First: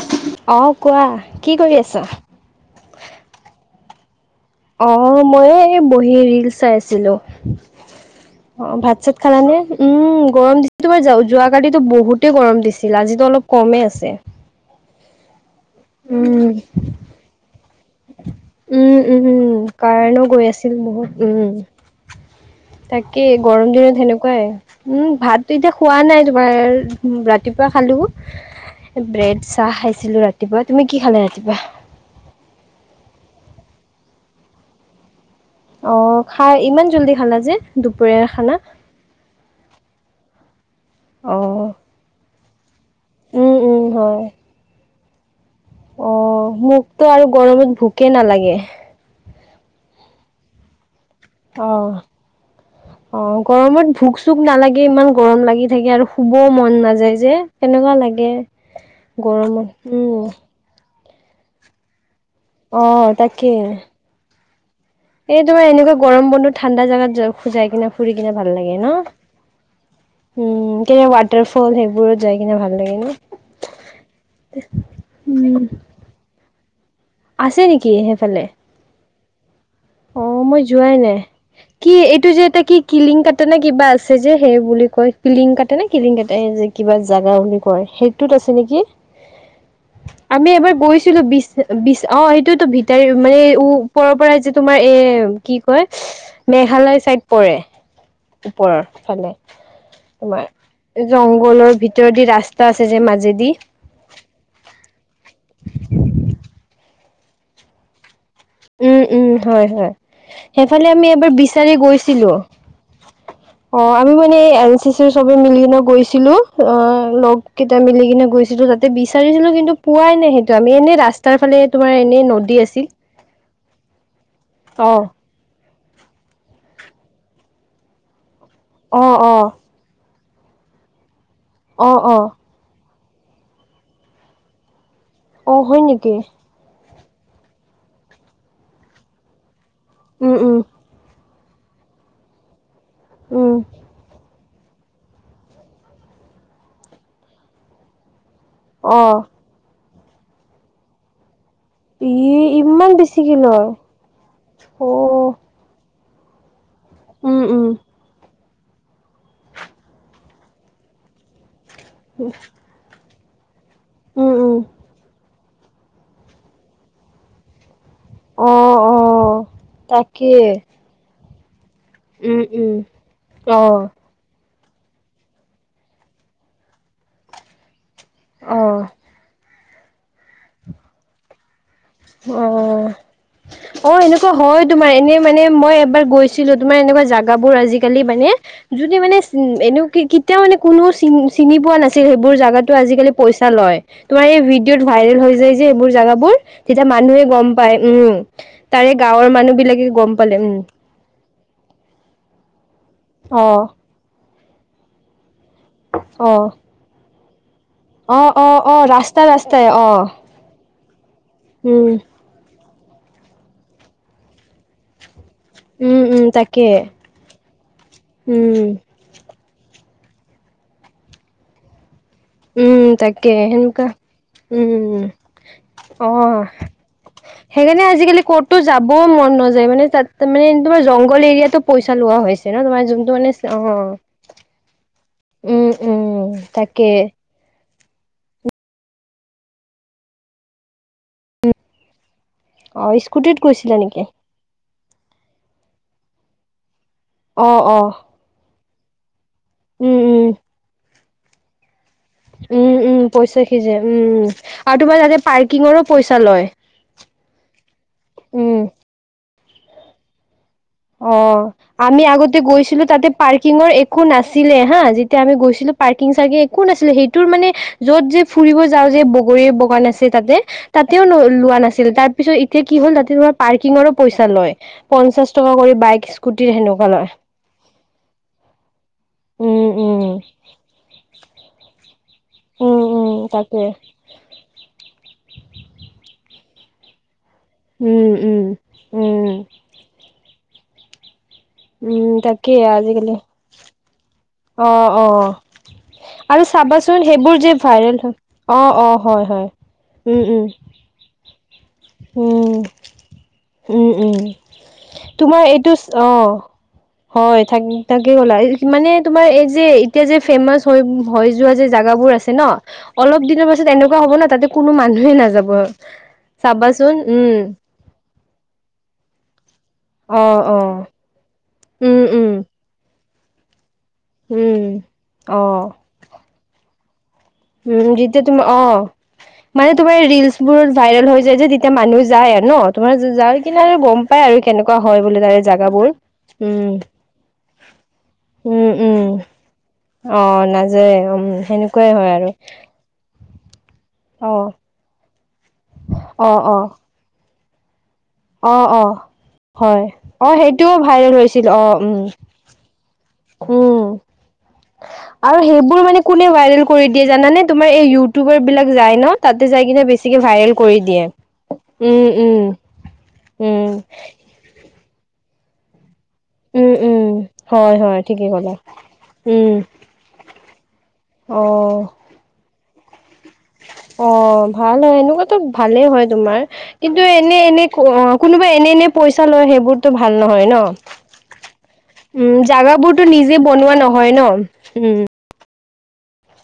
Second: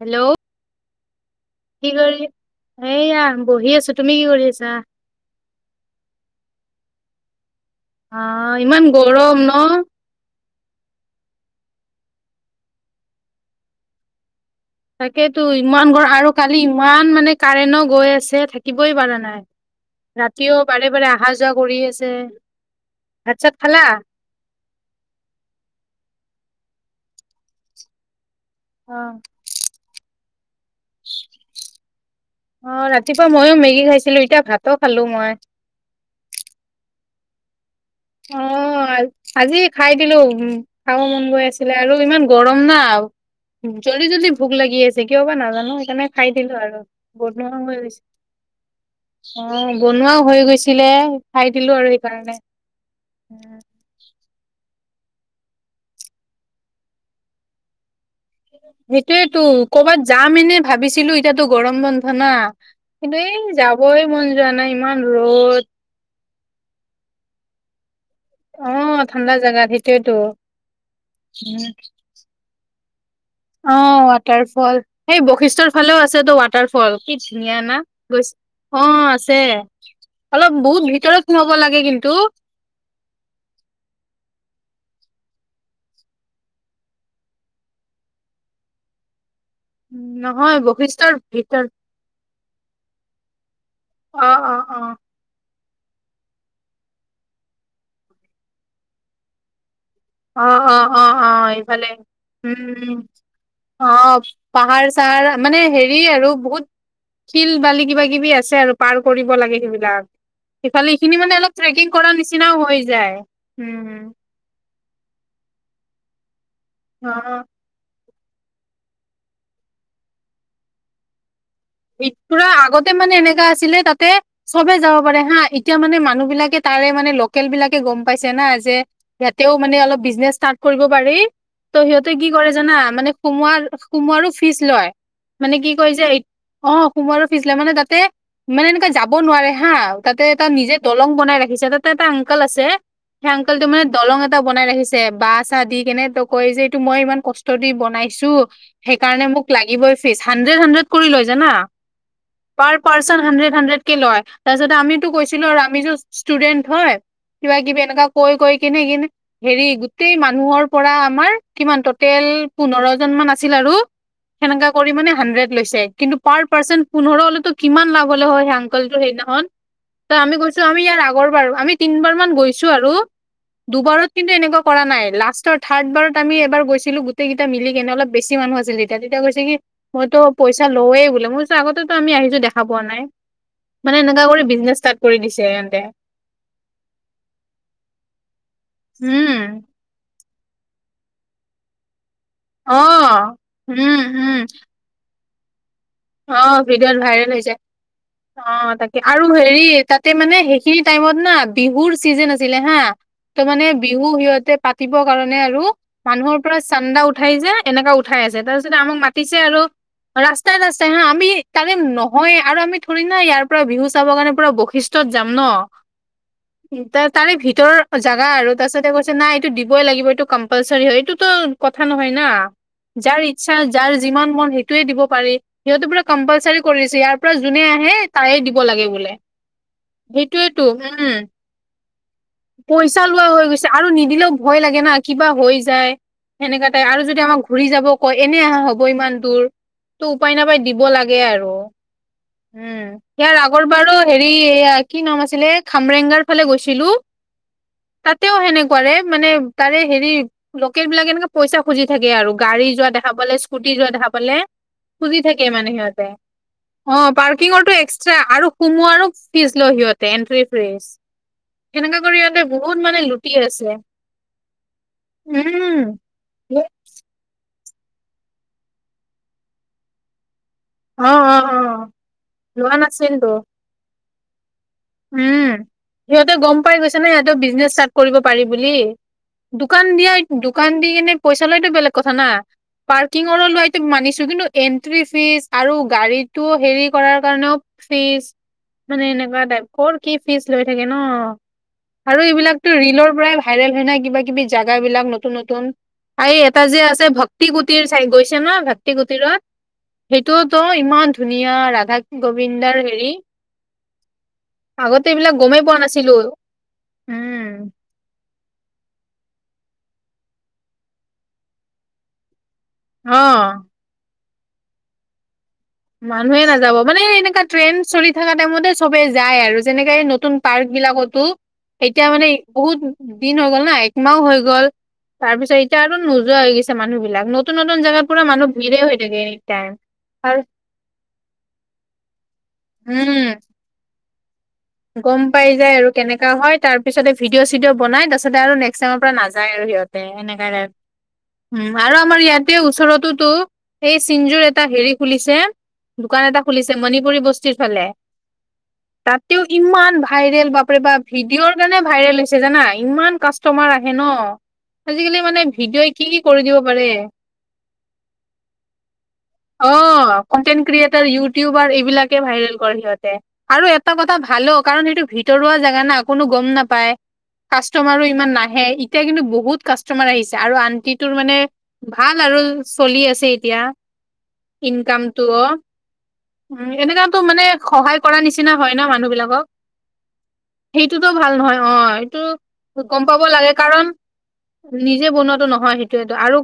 Hello অ' কোৱা কি আছা? কৰি এয়া বহি আছোঁ। অ মই এই বহি ৰিল চাই আছিলোঁ। অ অ ইমান ভাত চাত গৰম খালা নে ন উম গৰম দিছে তোমাৰ যোৱা কালি বহুতেই গৰম দিছিল আজিতো অলপ কমেই আছে। তাকেতো ইমান গৰ আৰু উম। কালি ইমান মানে কাৰেন্ট গৈ আছে। যে থাকিবই উম পাৰা উম নাই উম কাৰেণ্টো গৈ ৰাতিও আছিল বাৰে বহুত বাৰে অহা উম। যোৱা কৰি আছে তাকে ভাত চাত গৰম খালা দিনত হেনেকোৱাই উম ভাতো এতিয়া খোৱা নাই তোমাৰ ৰাতিপুৱা খালোঁ। অ ব্ৰেড চাহ খাইছিলোঁ ৰাতিপুৱা তুমি কি খালে ৰাতিপুৱা অ ৰাতিপুৱা ময়ো মেগী খাইছিলো এতিয়া ভাতো খালো মই অ খাই ইমান জল্দি খালা যে দুপৰীয়াৰ অ খানা আজি খাই দিলো উ খাব মন গৈ অ'। আছিলে আৰু ইমান গৰম ন উম উম জল্দি হয়। জল্দি ভোক লাগি আছে কি, অবা নাজানোঁ। অ মোকতো আৰু গৰমত গৈছে ভোকে নালাগে অ বনোৱাও হৈ গৈছিলে খাই দিলো অ', আৰু সেইকাৰণে অ গৰমত ভোক চোক নালাগে লাগে ইমান গৰম লাগি থাকে আৰু শুবও মন নাযায় যে কেনেকুৱা লাগে সেইটোয়েতো গৰমত কৰ'বাত উম যাম এনে ভাবিছিলো এতিয়া গৰম বন্ধ ধনা অ', কিন্তু এই তাকে। যাবই মন যোৱা নাই ইমান এই ৰ'দ তোমাৰ এনেকুৱা গৰম বন্ধু ঠাণ্ডা জাগাত খুজাই কিনে ফুৰি কিনে ভাল লাগে ন অ', ঠাণ্ডা জাগাত সেইটোয়েতো। উম কিনে ৱাটাৰ ফল সেইবোৰো যাই কিনে ভাল লাগে ন অ ৱাটাৰ ফল সেই উম। বৈশিষ্ট্যৰ ফালেও আছেটো ৱাটাৰ ফল কি ধুনীয়া আছে না নেকি গৈ সেইফালে? অ আছে অ অলপ মই বহুত যোৱাই নাই ভিতৰত হব কি এইটো যে এটা কি কিলিং কাটানা নে কিবা আছে যে সেই বুলি কয় কিলিং কাটে নে কিলিং কাটে যে কিবা জাগা বুলি কয় সেইটোত আছে নেকি আমি নহয় এবাৰ বশিষ্ঠৰ গৈছিলো বিচ ভিতৰত বিচ অ সেটোয়েতো ভিতাৰ মানে ওপৰৰ পৰা অ', যে অ', তোমাৰ এ অ', কি কয় মেঘালয় চাইদ পৰে ওপৰৰ ফালে অ', অ', তোমাৰ অ', অ', জংঘলৰ এইফালে ভিতৰদি উম, ৰাস্তা আছে উম। যে মাজেদি অ পাহাৰ চাহাৰ মানে হেৰি আৰু বহুত শিল বালি কিবা কিবি আছে আৰু পাৰ উম উম কৰিব লাগে হয় হয় সেইবিলাক সেইফালে আমি এইখিনি এবাৰ মানে অলপ বিচাৰি ট্ৰেকিং কৰাৰ গৈছিলো নিচিনাও হৈ যায়। অ উম, আমি উম। মানে এই এল চি চি চবে মিলিকেনে গৈছিলো অ লগ অ'। কেইটা মিলি কিনে গৈছিলোঁ তাতে বিচাৰিছিলোঁ কিন্তু পোৱাই নাই সেইটো আমি এনে ৰাস্তাৰ ফালে তোমাৰ এনেই নদী আছিল। ছিলে তাতে চবে অ যাব পাৰে হা এতিয়া মানে মানুহ বিলাকে তাৰে মানে লোকেল বিলাকে গম পাইছে চেনা যে অ অ ইয়াতেও মানে অলপ বিজনেচ ষ্টাৰ্ট কৰিব পাৰি ত' অ সিহঁতে অ কি কৰে জানা মানে সোমোৱাৰ সোমোৱাৰো ফিজ লয় মানে অ কি হয় কয় যে নেকি অ সোমোৱাৰো ফিজ লৈ মানে তাতে মানে এনেকা যাব নোৱাৰে হা তাতে উম এটা উম নিজে দলং বনাই ৰাখে ৰিজৰ্টত এটা আংকল আছে সেই উম আংকালটো মানে দলং এ বনাই ৰাখিছে বাহ চাহ দি কেনে তই কৈ যে এইটো মই ইমান কষ্ট দি বনাইছোঁ অ সেইকাৰণে মোক লাগিবই ফিজ হান্ড্ৰেড হান্ড্ৰেড কৰি লয় জানা। ই পাৰ ইমান পাৰ্চেন্টে বেছিকে হান্ড‌্ৰেড লয় হান্ড্ৰেড কে লয় তাৰপিছ অ আমিতো কৈছিলো আৰু আমি ষ্টুডেন্ট হয় উম কিবা উম কিবি এনেকুৱা কৈ কৈ কেনে কেনে হেৰি গোটেই মানুহৰ পৰা আমাৰ কিমান টটেল পোন্ধৰ জন মান আছে আৰু উম উম সেনেকা কৰি মানে হানড্ৰেট লৈছে কিন্তু পাৰ‌ পাৰ্চেন্ট পোন্ধৰ হলে কিমান লাভলৈ হয় অ সেই অ আংকলটোৰ সেইদিনাখন ত আমি তাকে গৈছো আমি ইয়াৰ আগৰ বাৰু আমি তিন বাৰ মান উম গৈছো উম আৰু অ দুবাৰত কিন্তু এনেকুৱা কৰা নাই লাষ্টৰ থাৰ্ড বাৰত আমি এবাৰ গৈছিলো গোটেইকেইটা মিলি কেনে অল বেছি মানুহ অ আছিল তেতিয়া তেতিয়া কৈছে কি মইতো পইচা লয়ে বোলে মই আগতো আমি আহিছো দেখা অ পোৱা নাই অ মানে এনেকা এনেকুৱা কৰি হয় বিজনেচ তোমাৰ ষ্টাৰ্ট কৰি এনে দিছে মানে মই ইহঁতে। এবাৰ গৈছিলো তোমাৰ এনেকুৱা জাগাবোৰ আজিকালি মানে যদি মানে উম, উ এনে কেতিয়াও মানে কোনো চিন চিনি পোৱা নাছিল ছিল হেইবোৰ জাগাটো আজি কালি অ', পইচা লয় উম, তোমাৰ উম, এই ভিডিত ভাইৰেল হৈ যায় যে সেইবোৰ জাগাবোৰ অ', তেতিয়া ভিডিঅ'ত মানুহে ভাইৰেল গম হৈছে। পায় উম অ', তাৰে তাকে আৰু গাঁৱৰ হেৰি মানুহ বিলাকে তাতে গম মানে পালে উম সেইখিনি টাইমত না বিহুৰ চিজন আছিলে হা ত অ মানে বিহু সিহতে পাতিবৰ কাৰণে মানে আৰু অ মানুহৰ পৰা চান্দা উঠাই যে এনেকা অ উঠাই আছে অ অ তাৰপিছতে আমাক ৰাস্তা মাতিছে আৰু ৰাস্তাই অ ৰাস্তাই ৰা্ত হা আমি তাৰে উম নহয় আৰু আমি ধৰি না ইয়াৰ পৰা বিহু চাব কাৰণে পৰা বৈশিষ্টয় যাম ন উম উম তাকে উ ত তাৰে ভিতৰৰ জাগা আৰু উম তাৰ পিছতে কৈছে নাই এইটো দিবই লাগিব কম্পালচাৰী হয় এইটো কথা নহয় না উম যাৰ তাকে ইচ্ছা সেনেকুৱা যাৰ যিমান মন সেইটোয়ে দিব উম পাৰি সিহঁত পুৰা অ কম্পালচাৰী কৰিছে ইয়াৰ পৰা যোনে সেইকাৰণে আহে আজিকালি তাই দিব ক'তো লাগে যাবও বোলে মন নাযায় মানে তাত মানে সেইটোয়েটো তোমাৰ জংঘল এৰিয়াতো পইচা লোৱা হৈছে ন তোমাৰ পইচা যোনটো লোৱা মানে হৈ অ গৈছে আৰু নিদিলেও ভয় লাগে ন কিবা হৈ উম যায় উম সেনেকা তাই তাকে আৰু যদি আমাৰ ঘ ঘুৰি যাব কয় এনে অহা হ'ব ইমান দূৰতো উপায় নাপায় দিব লাগে আৰু উম অ ইয়াৰ স্কুটিত আগৰ গৈছিলা বাৰো নেকি হেৰি এয়া কি নাম আছিলে খামৰেংগাৰ ফালে গৈছিলোঁ। আহ অ মানে তাৰে উম হেৰি উম লোকেল বিলাকে এনেকে পইচা খুজি থাকে আৰু গাড়ী উম যোৱা উম দেখা পালে পইচা স্কুটি সিজে যোৱা উম দেখা উম পালে আৰু তোমাৰ তাতে খুজি থাকে মানে পাৰ্কিঙৰো সিহঁতে পইচা লয় অ পাৰ্কিঙৰটো এক্সট্ৰা আৰু উম সোমোৱাৰ ফিছ লয় সিহঁতে এণ্ট্ৰি অ আমি আগতে বহুত গৈছিলো মানে তাতে লুটি পাৰ্কিঙৰ আছে একো নাছিলে হা যেতিয়া আমি গৈ গৈছিলো উম পাৰ্কিং চাৰ্কিং একো নাছিলে সেইটোৰ মানে য'ত যে ফুৰিব যাওঁ যে বগৰীৰ বাগান আছে তাতে তাতেও অ অ অ লোৱা নাছিল তাৰ পিছত এতিয়া লোৱা কি হ'ল তাতে নাছিলতো তোমাৰ পাৰ্কিঙৰো পইচা লয় পঞ্চাশ উম টকা কৰি বাইক সিহঁতে স্কুটিৰ গম পাই সেনেকুৱা গৈছে না লয় সিহঁতেৰ বিজনেছ ষ্টাৰ্ট কৰিব পাৰি বুলি উম, দোকান উম, দিয়া দোকান দি কেনে পইচা লৈতো বেলেগ কথা না উম, উম, পাৰ্কিংৰ তাকে মানিছো কিন্তু এ এন্ট্ৰি ফ্ৰিজ আৰু গাড়ীটো হেৰি কৰাৰ কাৰণেও উম, ফিজ উম, মানে উম, এনেকুৱা টাইপ কৰ কি ফিজ লৈ থাকে ন উম, আৰু তাকেই এইবিলাকতো ৰিলৰ আজিকালি পৰাই ভাইৰেল হয় নাই কিবা কিব কিবি জোগ অ', বিলাক অ', নতুন নতুন এই আৰু এটা যে চাবাচোন আছে সেইবোৰ ভক্তি যে কুটিৰ ভাইৰেল চাই হয় গৈছে ন অ', ভক্তি অ', হয়, কুটিৰত হয়, উম, উম, সেইটোতো ইমান ধুনীয়া ৰাধা উম, গোবিন্দাৰ হেৰি উম, উম। আগতে এইবিলাক তোমাৰ গমেই এইটো পোৱা অ নাছিলো হয় থাক উম তাকে কলা মানে তোমাৰ এই যে এতিয়া যে ফেমাচ হৈ যোৱা যে জাগাবোৰ আছে ন অলপ দিনৰ অ পাছত এনেকুৱা হ'ব না তাতে কোনো মানুহে নাযাব মানুহে নাযাব চাবাচোন মানে উম এনেকা ট্ৰেন চৰিত থকা টাইমতে সবে যায় আৰু যেনেকে অ নতুন অ পাৰ্ক বিলাকতো উম এতিয়া মানে উম বহুত দিন হৈ গ'ল ন একমাহ হৈ উম গ'ল তাৰ অ পিছত এতিয়া আৰু নোযোৱা হৈ গৈছে মানুহ বিলাক নতুন নতুন উম জাগাৰ পুৰা যেতিয়া মানুহ তোমাৰ অ ভিৰে হৈ থাকে মানে এনিটাইম তোমাৰ ৰিলচ আৰু বোৰ ভাইৰেল হৈ যায় যে তেতিয়া মানুহ যায় আৰু ন তোমাৰ উম যায় কিনে আৰু গম পাই আৰু কেনেকুৱা হয় বোলে গ'ম তাৰে পাই যাই জাগাবোৰ আৰু কেনেকা হয় উম তাৰ পিছতে ভিডিঅ' চিডিঅ' বনাই তাপিছতে আৰু উম নেক্স টাইমৰ উম পৰা নাযায় আৰু সিহত অ এনে নাযায় উম সেনেকুৱাই আৰু হয় আমাৰ ইয়াতে ওচৰতো টো এই অ চিংজোৰ এটা হেৰি খোলিছে দোকান অ এটা অ খোলিছে মণিপুৰী বস্তু, পিঠিৰফালে [unintelligible] অ অ হয় অ ভাইৰেল সেইটোও বাপৰে বা ভাইৰেল হৈছিল ভিডিঅ'ৰ অ কাৰণে উম ভাইৰেল হৈছে জানা ইমান কাষ্টমাৰ উম, আহে ন, আজিকালি আৰু মানে সেইবোৰ ভিডিঅ'ই মানে কি কি কোনে দিব ভাইৰেল কৰি পাৰে দিয়ে জানানে তোমাৰ এই ইউটিউবাৰ বিলাক যায় ন তাতে য অ কনটেন্ট ক্ৰিয়েটাৰ ইউটিউবাৰ উম, এইবিলাকে উম, ভাইৰেল কৰে সিহঁতে উম, আৰু এটা কথা ভালো কাৰণ সেইটো ভিতৰুৱা জেগা না কোনো গম উম, নাপায়। উম, হয়, হয়, কাষ্টমাৰো ঠিকেই ইমান ক'লা। নাহে এতিয়া কিন্তু উম, বহুত কাষ্টমাৰ আহিছে আৰু আন্টিটোৰ মানে অ', ভাল আৰু চলি আছে এতিয়া অ', ভাল হয় ইনকামতটো এনেকুৱাতো অ ভালেই হয় তোমাৰ। উ কিন্তু এনেকা টো এনে মানে এনে সহায় অ কৰা কোনোবা নিচিনা এনে হয় ন এনে মানুহ পইচা বিলাকক লয় সেইবোৰতো ভাল নহয় ন। সেইটো টো ভাল নহয় অ সেইটো উম, গম জাগাবোৰতো পাব নিজে লাগে, বনোৱা কাৰণ নহয় ন উম, নিজে বনোৱাটো নহয় সেইয়টো আৰু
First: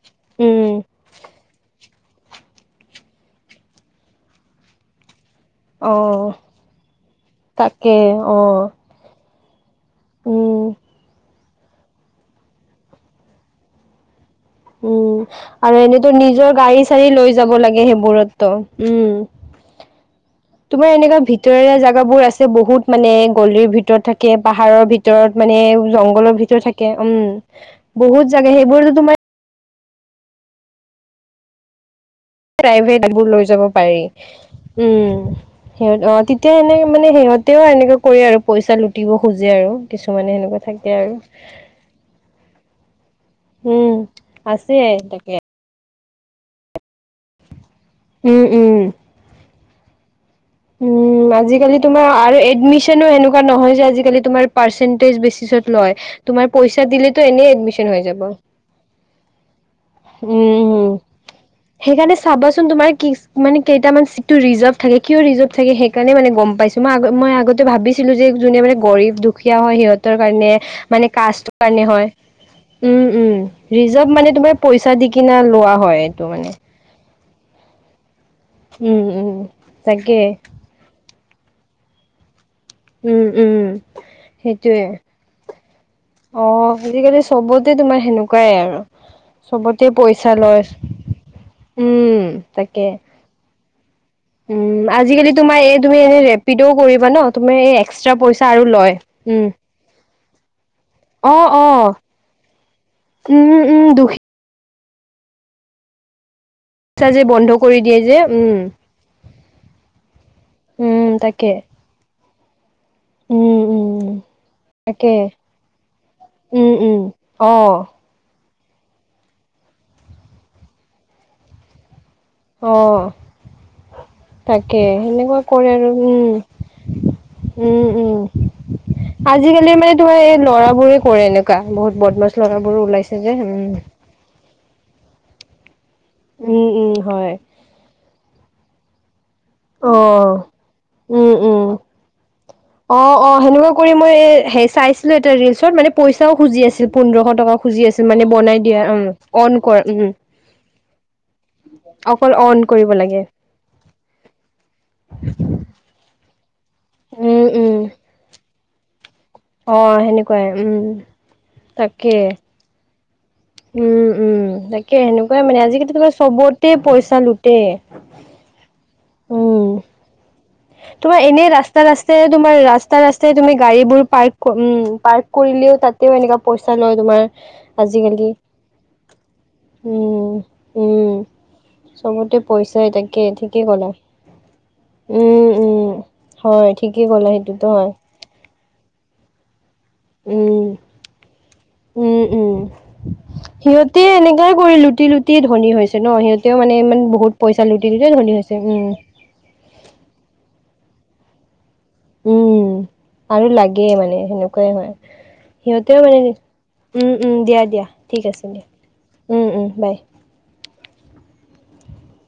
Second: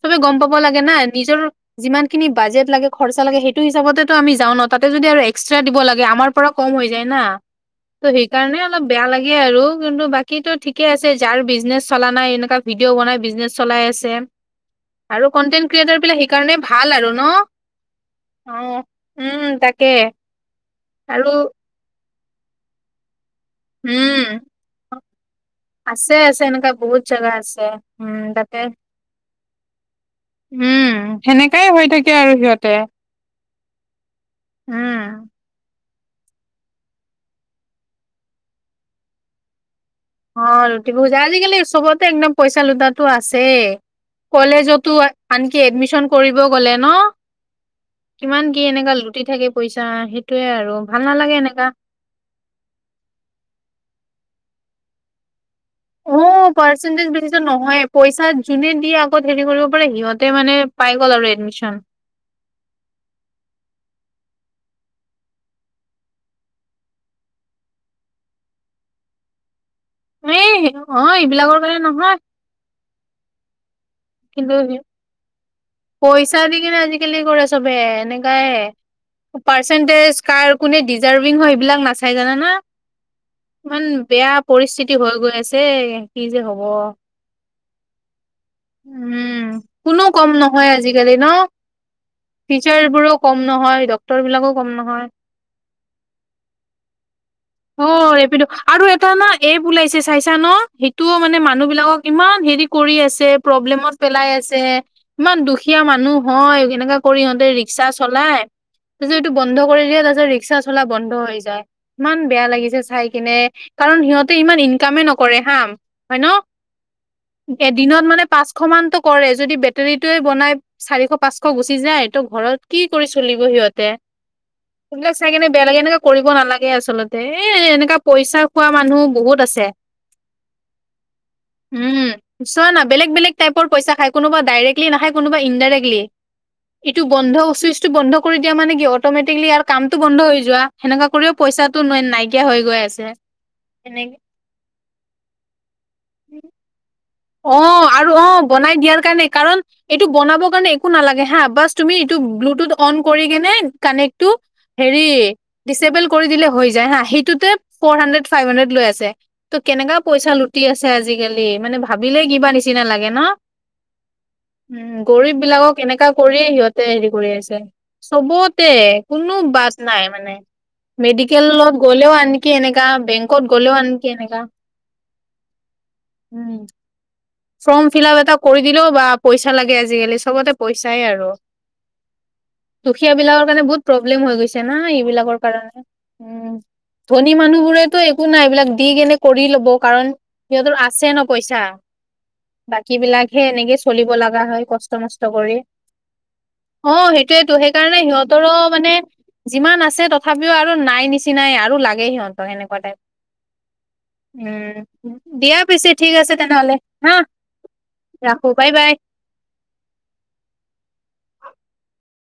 চবে গম পাব উম, লাগে না নিজৰ যিমান খিনি বাজেট লাগে খৰচা লাগে সেইটো হিচাপতেতো আমি যাওঁ ন তাতে যদি আৰু এক্সট্ৰা দিব লাগে আমাৰ অ', পৰা কম হৈ যায় না তাকে ত' সেইকাৰণে অ'। অলপ বেয়া লাগে আৰু কিন্তু বাকী উম ঠিকে আছে যাৰ বিজনেছ চলা নাই এনেকুৱা ভিডিঅ' বনাই বিজনেছ চলাই আছে উম আৰু কনটেন্ট আৰু ক্ৰিয়েটাৰ এনেতো বিলাক নিজৰ সেইকাৰণে গাড়ী ভাল চাড়ী আৰু ন লৈ যাব লাগে সেইবোৰতো অ উ উম তাকে তোমাৰ এনেকুৱা আৰু ভিতৰিয়া জেগাবোৰ আছে বহুত মানে কলিৰ ভিতৰত থাকে উম পাহাৰৰ ভিতৰত মানে আছে জংঘলৰ আছে ভিতৰত এনেকা থাকে বহুত উম জেগা আছে উম বহুত থাকে তাতে সেইবোৰ তোমাৰ উম সেনেকাই হৈ থাকে আৰু সিহঁতে। প্ৰাইভেটবোৰ লৈ যাব পাৰি, উম। সিহঁত অ, তেতিয়া এনেে মানে সিহঁতেও এনেকে কৰে আৰু পইচা লুটিব খোজে আৰু। কিছুমানে অ, সেনেকুৱা থাকে লুটিব আৰু খুজা আজিকালি চবতে একদম পইচা লুতাতটো আছেই। উম আছে কলেজতো তাকে আনকি এডমিশন কৰিব গলে ন, উম কিমান কি উম এনেকা লুটি থাকে পইচা। সেইটোয়ে আৰু ভাল উম, নালাগে এনেকা। আজিকালি তোমাৰ আৰু এডমিশনো এনেকোৱা নহয় যে আজিকালি তোমাৰ পাৰ্চেন্টেজ‌ বেছিছত লই, অ' তোমাৰ পইছা পাৰ্চেন্টেজ দিলে টো বেচিছত ইনেই নহয় এদমিচন হৈ যাব, পইচা ওহ যোনে দিয়ে ক'ত হেৰি কৰিব পাৰে সিহঁতে মানে উম পাই গ'ল আৰু এডমিচন। সেইকাৰণে চাবাচোন তোমাৰ কি মানে কেইটামান চিটটো ৰিজাৰ্ভ থাকে। কিয় ৰিজাৰ্ভ থাকে সেইকাৰণে মানে গম পাইছো। মই মই আগতে ভাবিছিলো যে যোনে মানে গৰীব দুখীয়া হয় সিহঁত কাৰণে এই অ' মানে কাষ্ট এইবিলাকৰ কাৰণে হয় নহয় উম, উম ৰিজাৰ্ভ মানে কিন্তু তোমাৰ পইচা দি কিনা লোৱা হয়, এইটো পইচা মানে। দি কিনে আজিকালি কৰে চবে এনেকাই উম, উম, পাৰ্চেন্টেজ তাকে কাৰ কোনে দি হয় এইবিলাক নাচাই জানে না? উম, উম, ইমান বেয়া সেইটোৱে। পৰিস্থিতি হৈ গৈ আছে কি যে হব। ত, তোমাৰ সেনেকুৱাই আৰু। উম চবতে কোনো কম পইচা লয় নহয় আজিকালি ন উম টিচাৰ তাকে। বোৰো কম নহয় ডক্তৰ বিলাকো কম উম, নহয় আজিকালি তোমাৰ এই তুমি এনে ৰেপিডোও কৰিবা ন? তুমি এই অ এক্সট্ৰা ৰেপিড' পইচা আৰু লয় এটা না উম। এপ ওলাইছে চাইছা ন সেইটোও অ মানে অ মানুহ বিলাকক ইমান হেৰি কৰি আছে উম উম প্ৰব্লেমত দুখী পেলাই আছে। ইমান দুখীয়া মানুহ হয় এনেকা পইচা কৰি যে সিহঁতে বন্ধ কৰি ৰিক্সা দিয়ে যে চলাই উম তাৰপিছত এইটো বন্ধ কৰি দিয়ে তাৰপিছত ৰিক্সা চলা উম বন্ধ হৈ তাকে যায় ইমান বেয়া লাগিছে। চাই কিনে উম উম কাৰণ সিহঁতে ইমান ইনকামে তাকে নকৰে হা। হয় ন? উম উম অ এদিনত মানে পাঁচ শ মানতো কৰে। যদি বেটেৰীটোৱে বনাই চাৰিশ পাঁচশ গুচি যায় ত ঘৰত অ কি কৰি চলিব সিহঁতে। তাকে সেইবিলাক চাই সেনেকুৱা কেনে বেয়া কৰে লাগে আৰু এনেকাে কৰিব উম নালাগে আচলতে। এ, উম এনেকা উম পইচা খোৱা মানুহ বহুত আছে। আজিকালি মানে তোমাৰ এই ল'ৰাবোৰে কৰে এনেকুৱা বহুত উম, বদমাছ চোৱা ল'ৰাবোৰ না বেলেগ ওলাইছে বেলগ যে টাইপৰ উম পইছা কোনবাাইৰেক্লি নাায় কোনোবানডাইৰেকটলি উম উম এইটো হয়। বন্ধ চুইচটো বন্ধ কৰি দিয়া মানে কি অটমেটিকলি কামটো বন্ধ হৈ অ'। যোৱা। সেনেককা কৰিও উম উম। পইচা অ, অ সেনেকুৱা কৰি মই এনেকে এ চাইছিলো এটা ৰিলচত মানে পইচাও খুজি আছিল। পোন্ধৰশ অ, টকা খুজি আছিল আৰু অ, মানে বনাই দিয়া দিয়াৰ উম কাৰণে অন কাৰণ কৰা উম এইটো বনাবৰ কাৰণে একো নালাগে হা বাছ তুমি এইটো অকল বুলুটোব কৰিব অন লাগে। কৰি কিনে কানেকটো হেৰি দিচিবুল কৰি দিলে হৈ যায় হা, উম সেইটোতে উম ফ'ৰ হাড্ৰেড ফাইভ হাড্ৰেড লৈ আছে। ত' কেনেকা অ', পইচা সেনেকুৱাই লুটি আছে উম আজিকালি। মানে তাকে। ভাবিলে কিবা নিচিনা লাগে ন? উম, উম। উম, তাকে গৰীব সেনেকুৱাই মানে বিলাকক আজিকালি এনেককা তোমাৰ কৰিয়ে চবতে সিহঁতে হেৰি পইচা কৰি লুটে। আছে চবতে। কোনো উম। বাছ নাই মানে। তোমাৰ এনে মেডিকেলত গ'লেও ৰাস্তা-ৰাস্তাই আনকি তোমাৰ এনেকা ৰাস্তা ৰাস্তাই বেংকত তুমি গ'লেও গাড়ীবোৰ আনকি এনেকা পাৰ্ক উ পাৰ্ক কৰি তাও এনেকুৱা উম পইচা লয় তোমাৰ। ফৰ্ম ফিল আপ আজিকালি। এটা কৰি দিলেও বা পইচা লাগে আজিকালি। উম, চবতে পইচাই উম, আৰু। চবতে পইচাই দুখীয়া তাকে বিলাকৰ কাৰণে ঠিকেই বহুত ক'লা। প্ৰব্লেম হৈ গৈছে না এইবোৰ। বিলাকৰ কাৰণে উম, হয় ঠিকেই ক'লা ধনী মানুহ সেইটোতো হয়। বোৰেতো একো নাই এইবিলাক। দি কেনে কৰি ল'ব কাৰণ উম, সিহঁতৰ আছে ন পইচা। উম, উম। বাকী বিলাকহে এনেকে সিহঁতে চলিব লগা এনেকাই হয় কৰি লুটি কষ্ট-মষ্ট লুটিয়ে কৰি ধনী হৈছে ন সিহঁতেও মানে অ, ইমান সেইটো বহুত সেইটো পইচা লুটি সেইকাৰণে লুটিয়ে ধনী সিহঁতৰো হৈছে। উম, মানে যিমান আছে তথাপিও আৰু নাই নিচিনাই আৰু। লাগে সিহত উম, সনেকা টাইপ। আৰু লাগেই মানে সেনেকুৱাই হয়, উম দিয়া পিছে সিহঁতেও ঠিক মানে আছে তেনেহলে হা মম দিয়া দিয়া ঠিক আছে ৰাখো বাই বাই দিয়া বাই।